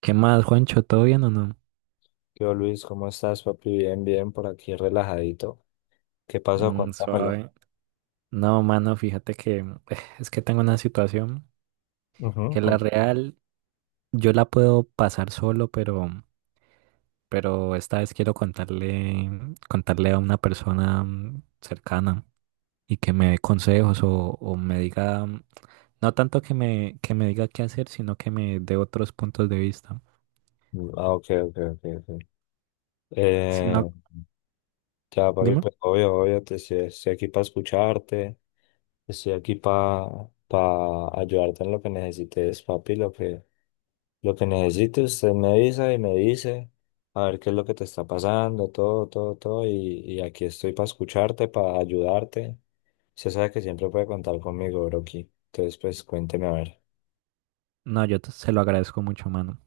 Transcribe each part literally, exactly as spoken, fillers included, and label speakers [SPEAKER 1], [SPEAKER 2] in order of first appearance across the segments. [SPEAKER 1] ¿Qué más, Juancho? ¿Todo bien o no?
[SPEAKER 2] Yo, Luis, ¿cómo estás, papi? Bien, bien, por aquí relajadito. ¿Qué pasó?
[SPEAKER 1] Mm,
[SPEAKER 2] Cuéntamelo.
[SPEAKER 1] suave. No, mano, fíjate que eh, es que tengo una situación
[SPEAKER 2] Ujú,
[SPEAKER 1] que la
[SPEAKER 2] con-
[SPEAKER 1] real yo la puedo pasar solo, pero, pero esta vez quiero contarle, contarle a una persona mm, cercana y que me dé consejos o, o me diga, mm, no tanto que me, que me diga qué hacer, sino que me dé otros puntos de vista.
[SPEAKER 2] ah, ok, ok, ok, ok.
[SPEAKER 1] Si
[SPEAKER 2] Eh,
[SPEAKER 1] no,
[SPEAKER 2] ya, papi,
[SPEAKER 1] dime.
[SPEAKER 2] pues obvio, obvio, te, estoy, estoy aquí para escucharte, estoy aquí para ayudarte en lo que necesites, papi, lo que, lo que necesites, usted me avisa y me dice, a ver qué es lo que te está pasando, todo, todo, todo, y, y aquí estoy para escucharte, para ayudarte. Usted sabe que siempre puede contar conmigo, Broki. Entonces, pues cuénteme a ver.
[SPEAKER 1] No, yo te- se lo agradezco mucho, mano.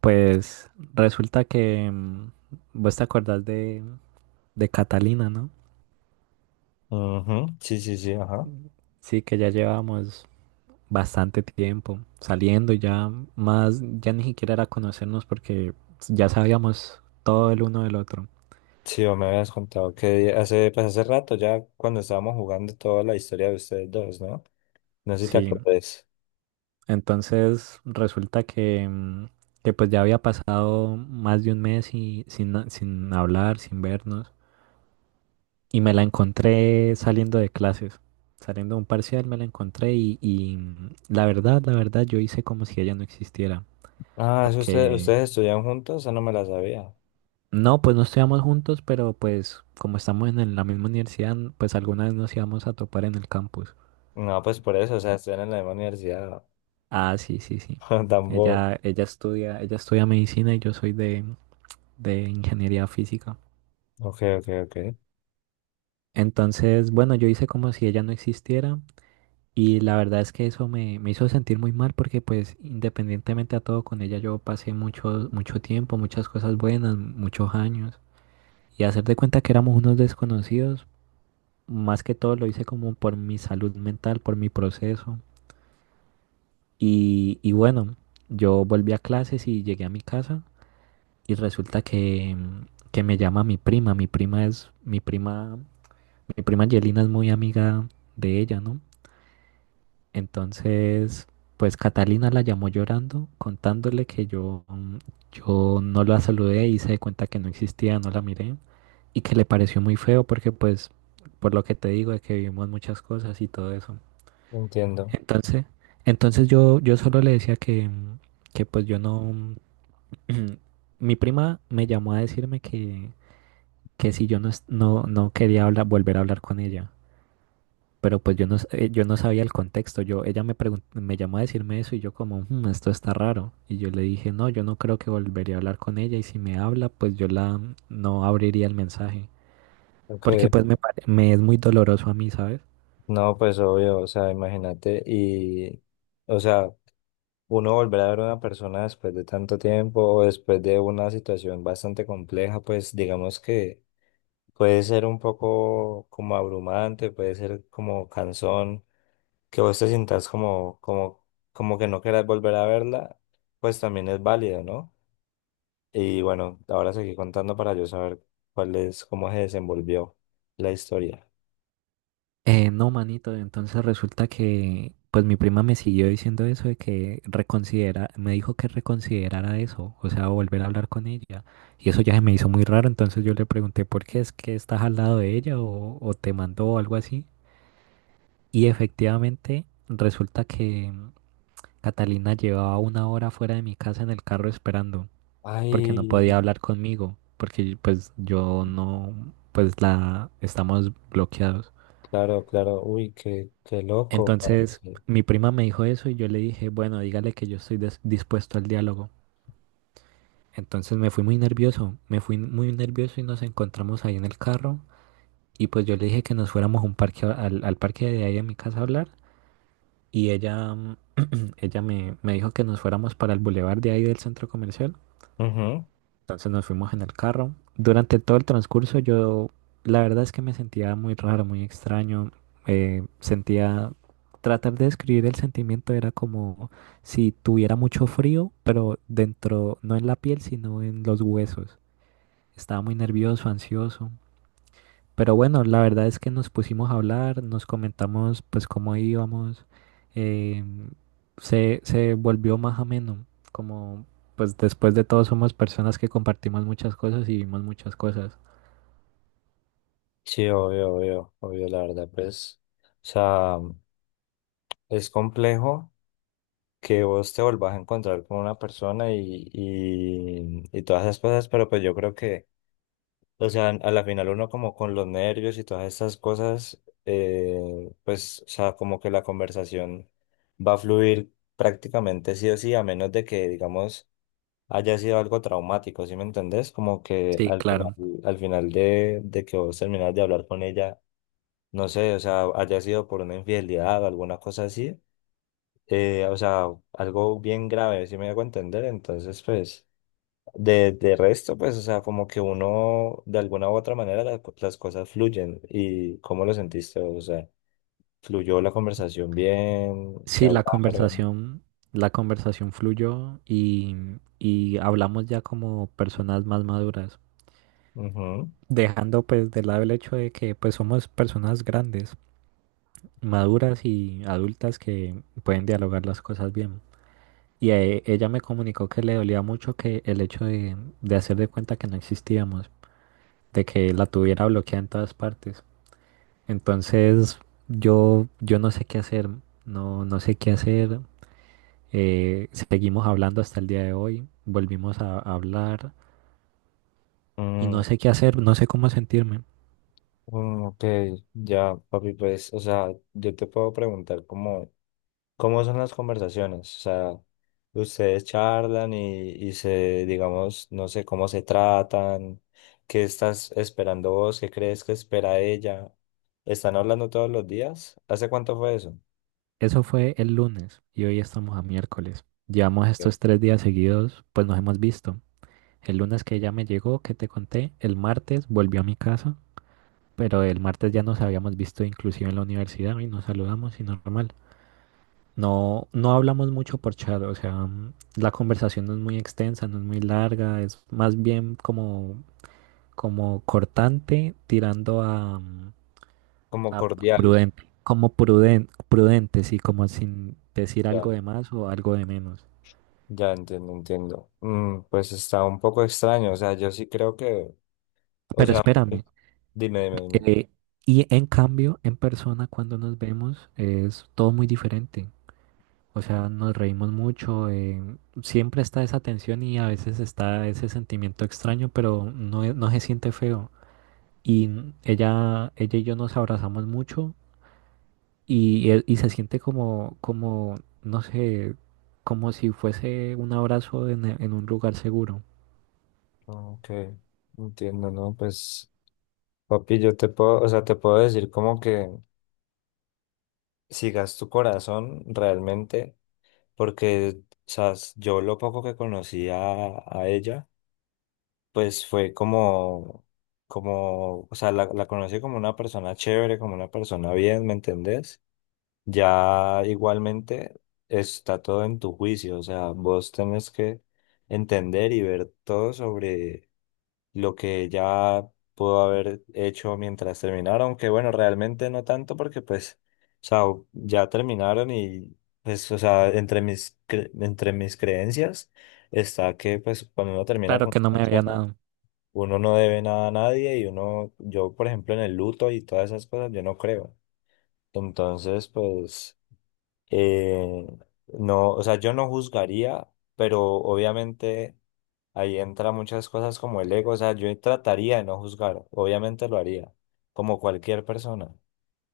[SPEAKER 1] Pues resulta que mm, vos te acordás de, de Catalina, ¿no?
[SPEAKER 2] Ujú, sí, sí, sí, ajá.
[SPEAKER 1] Sí, que ya llevamos bastante tiempo saliendo, ya más, ya ni siquiera era conocernos porque ya sabíamos todo el uno del otro.
[SPEAKER 2] Sí, vos me habías contado que hace, pues hace rato ya cuando estábamos jugando toda la historia de ustedes dos, ¿no? No sé si te
[SPEAKER 1] Sí,
[SPEAKER 2] acordás.
[SPEAKER 1] entonces resulta que, mm, que pues ya había pasado más de un mes y, sin, na- sin hablar, sin vernos, y me la encontré saliendo de clases. Saliendo de un parcial me la encontré y, y mm, la verdad, la verdad, yo hice como si ella no existiera,
[SPEAKER 2] Ah, ¿es usted,
[SPEAKER 1] porque
[SPEAKER 2] ustedes estudian juntos? Eso no me la sabía.
[SPEAKER 1] no, pues no estudiamos juntos, pero pues como estamos en el- la misma universidad, pues alguna vez nos íbamos a topar en el campus.
[SPEAKER 2] No, pues por eso, o sea, estudian en la misma universidad.
[SPEAKER 1] Ah, sí, sí, sí.
[SPEAKER 2] Tampoco.
[SPEAKER 1] Ella, ella estudia, ella estudia medicina y yo soy de, de ingeniería física.
[SPEAKER 2] Ok, ok, ok.
[SPEAKER 1] Entonces, bueno, yo hice como si ella no existiera y la verdad es que eso me, me hizo sentir muy mal porque pues independientemente a todo con ella yo pasé mucho, mucho tiempo, muchas cosas buenas, muchos años y hacer de cuenta que éramos unos desconocidos. Más que todo lo hice como por mi salud mental, por mi proceso. Y, y bueno, yo volví a clases y llegué a mi casa y resulta que, que me llama mi prima. Mi prima es, mi prima, mi prima Angelina es muy amiga de ella, ¿no? Entonces, pues Catalina la llamó llorando, contándole que yo, mm, yo no la saludé y se di cuenta que no existía, no la miré y que le pareció muy feo porque pues, por lo que te digo, de que vivimos muchas cosas y todo eso.
[SPEAKER 2] Entiendo.
[SPEAKER 1] Entonces, entonces yo, yo solo le decía que, mm, que pues yo no... Mi prima me llamó a decirme que, que si yo no, es- no, no quería hablar, volver a hablar con ella, pero pues yo no, s- eh, yo no sabía el contexto. Yo, ella me pregun- me llamó a decirme eso y yo como, "Hmm, esto está raro". Y yo le dije, no, yo no creo que volvería a hablar con ella y si me habla, pues yo la no abriría el mensaje,
[SPEAKER 2] Ok.
[SPEAKER 1] porque pues me, pare- me es muy doloroso a mí, ¿sabes?
[SPEAKER 2] No, pues obvio, o sea, imagínate y, o sea, uno volver a ver a una persona después de tanto tiempo o después de una situación bastante compleja, pues digamos que puede ser un poco como abrumante, puede ser como cansón, que vos te sientas como, como, como que no querás volver a verla, pues también es válido, ¿no? Y bueno, ahora seguí contando para yo saber cuál es, cómo se desenvolvió la historia.
[SPEAKER 1] Eh, no, manito, entonces resulta que pues mi prima me siguió diciendo eso de que reconsidera, me dijo que reconsiderara eso, o sea, volver a hablar con ella. Y eso ya se me hizo muy raro, entonces yo le pregunté por qué es que estás al lado de ella o, o te mandó o algo así. Y efectivamente resulta que Catalina llevaba una hora fuera de mi casa en el carro esperando, porque no
[SPEAKER 2] Ay,
[SPEAKER 1] podía hablar conmigo, porque pues yo no, pues la estamos bloqueados.
[SPEAKER 2] claro, claro, uy, qué, qué loco,
[SPEAKER 1] Entonces,
[SPEAKER 2] parce.
[SPEAKER 1] mi prima me dijo eso y yo le dije, bueno, dígale que yo estoy des- dispuesto al diálogo. Entonces me fui muy nervioso, me fui muy nervioso y nos encontramos ahí en el carro. Y pues yo le dije que nos fuéramos a un parque, a- al, al parque de ahí en mi casa a hablar. Y ella, mm, ella me, me dijo que nos fuéramos para el bulevar de ahí del centro comercial.
[SPEAKER 2] Ujú.
[SPEAKER 1] Entonces nos fuimos en el carro. Durante todo el transcurso yo, la verdad es que me sentía muy raro, muy extraño. eh, sentía, tratar de describir el sentimiento era como si tuviera mucho frío, pero dentro, no en la piel, sino en los huesos. Estaba muy nervioso, ansioso. Pero bueno, la verdad es que nos pusimos a hablar, nos comentamos pues cómo íbamos, eh, se, se volvió más ameno, como pues después de todo somos personas que compartimos muchas cosas y vimos muchas cosas.
[SPEAKER 2] Sí, obvio, obvio, obvio, la verdad, pues, o sea, es complejo que vos te volvás a encontrar con una persona y, y, y todas esas cosas, pero pues yo creo que, o sea, a la final uno como con los nervios y todas esas cosas, eh, pues, o sea, como que la conversación va a fluir prácticamente sí o sí, a menos de que, digamos, haya sido algo traumático, ¿sí me entendés? Como que
[SPEAKER 1] Sí,
[SPEAKER 2] al final,
[SPEAKER 1] claro.
[SPEAKER 2] al final de, de que vos terminás de hablar con ella, no sé, o sea, haya sido por una infidelidad o alguna cosa así, eh, o sea, algo bien grave, si me hago entender, entonces pues de, de resto, pues, o sea, como que uno de alguna u otra manera la- las cosas fluyen. ¿Y cómo lo sentiste? O sea, ¿fluyó la conversación bien? ¿Qué
[SPEAKER 1] Sí, la
[SPEAKER 2] hablaron?
[SPEAKER 1] conversación, la conversación fluyó y, y hablamos ya como personas más maduras,
[SPEAKER 2] Ujú.
[SPEAKER 1] dejando pues de lado el hecho de que pues somos personas grandes, maduras y adultas que pueden dialogar las cosas bien. Y eh, ella me comunicó que le dolía mucho que el hecho de, de hacer de cuenta que no existíamos, de que la tuviera bloqueada en todas partes. Entonces yo, yo no sé qué hacer, no, no sé qué hacer. Eh, seguimos hablando hasta el día de hoy, volvimos a, a hablar y no
[SPEAKER 2] Mm,
[SPEAKER 1] sé qué hacer, no sé cómo sentirme.
[SPEAKER 2] mm, ok, ya, papi, pues, o sea, yo te puedo preguntar como ¿cómo son las conversaciones? O sea, ustedes charlan y, y se, digamos, no sé cómo se tratan, qué estás esperando vos, qué crees que espera ella. ¿Están hablando todos los días? ¿Hace cuánto fue eso?
[SPEAKER 1] Eso fue el lunes y hoy estamos a miércoles. Llevamos
[SPEAKER 2] Ok.
[SPEAKER 1] estos tres días seguidos, pues nos hemos visto. El lunes que ella me llegó, que te conté, el martes volvió a mi casa. Pero el martes ya nos habíamos visto inclusive en la universidad y nos saludamos y normal. No, no hablamos mucho por chat, o sea, mm, la conversación no es muy extensa, no es muy larga, es más bien como, como cortante, tirando a, mm,
[SPEAKER 2] Como
[SPEAKER 1] a
[SPEAKER 2] cordial,
[SPEAKER 1] prudente, como pruden- prudente, sí, como sin decir algo
[SPEAKER 2] ya,
[SPEAKER 1] de más o algo de menos.
[SPEAKER 2] ya entiendo, entiendo. Mm, pues está un poco extraño, o sea, yo sí creo que, o
[SPEAKER 1] Pero
[SPEAKER 2] sea,
[SPEAKER 1] espérame,
[SPEAKER 2] pues, dime, dime, dime.
[SPEAKER 1] eh, y en cambio, en persona cuando nos vemos es todo muy diferente. O sea, nos reímos mucho, eh, siempre está esa tensión y a veces está ese sentimiento extraño, pero no, e- no se siente feo. Y n- ella, ella y yo nos abrazamos mucho y, e- y se siente como, como, no sé, como si fuese un abrazo en, e- en un lugar seguro.
[SPEAKER 2] Ok, entiendo, ¿no? Pues, papi, yo te puedo, o sea, te puedo decir como que... Sigas tu corazón realmente, porque, o sabes, yo lo poco que conocí a, a ella, pues fue como, como, o sea, la, la conocí como una persona chévere, como una persona bien, ¿me entendés? Ya igualmente está todo en tu juicio, o sea, vos tenés que entender y ver todo sobre lo que ya pudo haber hecho mientras terminaron, que bueno, realmente no tanto porque pues, o sea, ya terminaron y pues, o sea, entre mis, cre- entre mis creencias está que pues cuando uno termina
[SPEAKER 1] Claro
[SPEAKER 2] con
[SPEAKER 1] que
[SPEAKER 2] una
[SPEAKER 1] no me había
[SPEAKER 2] persona,
[SPEAKER 1] dado.
[SPEAKER 2] uno no debe nada a nadie y uno, yo por ejemplo en el luto y todas esas cosas, yo no creo. Entonces, pues, eh, no, o sea, yo no juzgaría, pero obviamente... Ahí entra muchas cosas como el ego, o sea, yo trataría de no juzgar, obviamente lo haría, como cualquier persona,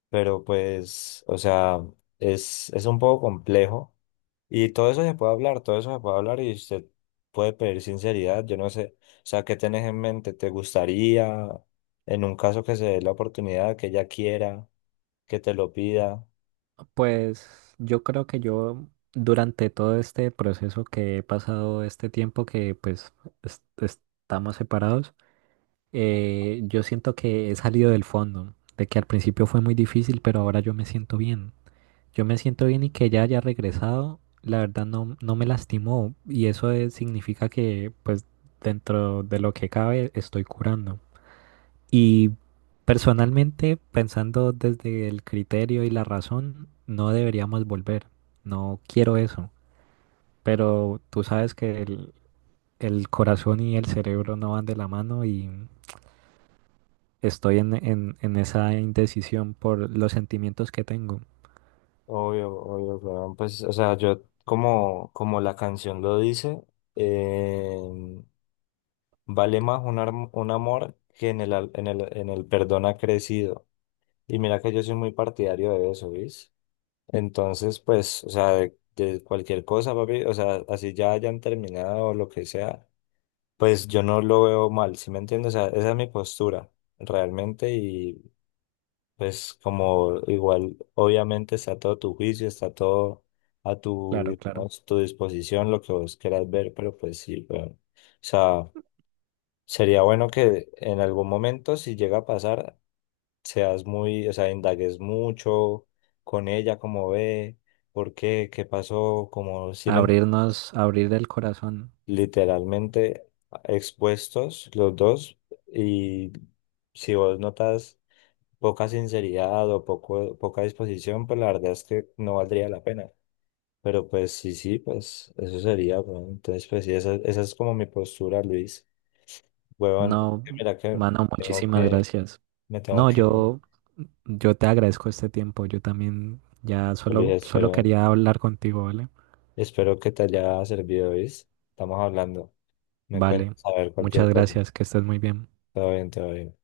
[SPEAKER 2] pero pues, o sea, es, es un poco complejo y todo eso se puede hablar, todo eso se puede hablar y usted puede pedir sinceridad, yo no sé, o sea, ¿qué tenés en mente? ¿Te gustaría, en un caso que se dé la oportunidad, que ella quiera, que te lo pida?
[SPEAKER 1] Pues yo creo que yo durante todo este proceso que he pasado, este tiempo que pues es- estamos separados, Eh, yo siento que he salido del fondo, de que al principio fue muy difícil, pero ahora yo me siento bien. Yo me siento bien y que ella haya regresado, la verdad no, no me lastimó y eso es- significa que pues dentro de lo que cabe estoy curando. Y personalmente, pensando desde el criterio y la razón, no deberíamos volver. No quiero eso, pero tú sabes que el, el corazón y el cerebro no van de la mano. Estoy en, en, en esa indecisión por los sentimientos que tengo.
[SPEAKER 2] Obvio, obvio, weón. Pues, o sea, yo como, como la canción lo dice, vale más un, arm- un amor que en el, al- en el, en el perdón ha crecido. Y mira que yo soy muy partidario de eso, ¿ves? Entonces, pues, o sea, de, de cualquier cosa, papi, o sea, así ya hayan terminado o lo que sea, pues yo no lo veo mal, ¿sí me entiendes? O sea, esa es mi postura, realmente, y pues como igual, obviamente está todo tu juicio, está todo a tu,
[SPEAKER 1] Claro, claro.
[SPEAKER 2] digamos, tu disposición, lo que vos quieras ver, pero pues sí, pero, o sea... Sería bueno que en algún momento, si llega a pasar, seas muy, o sea, indagues mucho con ella, cómo ve, por qué, qué pasó, como si men-
[SPEAKER 1] Abrirnos, abrir el corazón.
[SPEAKER 2] literalmente expuestos los dos y si vos notas poca sinceridad o poco, poca disposición, pues la verdad es que no valdría la pena. Pero pues sí, sí, pues eso sería, bueno. Entonces, pues sí, esa, esa es como mi postura, Luis. Huevón,
[SPEAKER 1] No,
[SPEAKER 2] mira que
[SPEAKER 1] mano,
[SPEAKER 2] tengo
[SPEAKER 1] muchísimas
[SPEAKER 2] que...
[SPEAKER 1] gracias.
[SPEAKER 2] Me tengo
[SPEAKER 1] No,
[SPEAKER 2] que ir.
[SPEAKER 1] yo, yo te agradezco este tiempo. Yo también ya
[SPEAKER 2] Luis,
[SPEAKER 1] solo, solo
[SPEAKER 2] espero,
[SPEAKER 1] quería hablar contigo, ¿vale?
[SPEAKER 2] espero que te haya servido, ¿viste? Estamos hablando. Me
[SPEAKER 1] Vale.
[SPEAKER 2] cuentas a ver
[SPEAKER 1] Muchas
[SPEAKER 2] cualquier cosa.
[SPEAKER 1] gracias. Que estés muy bien.
[SPEAKER 2] Todo bien, todo bien.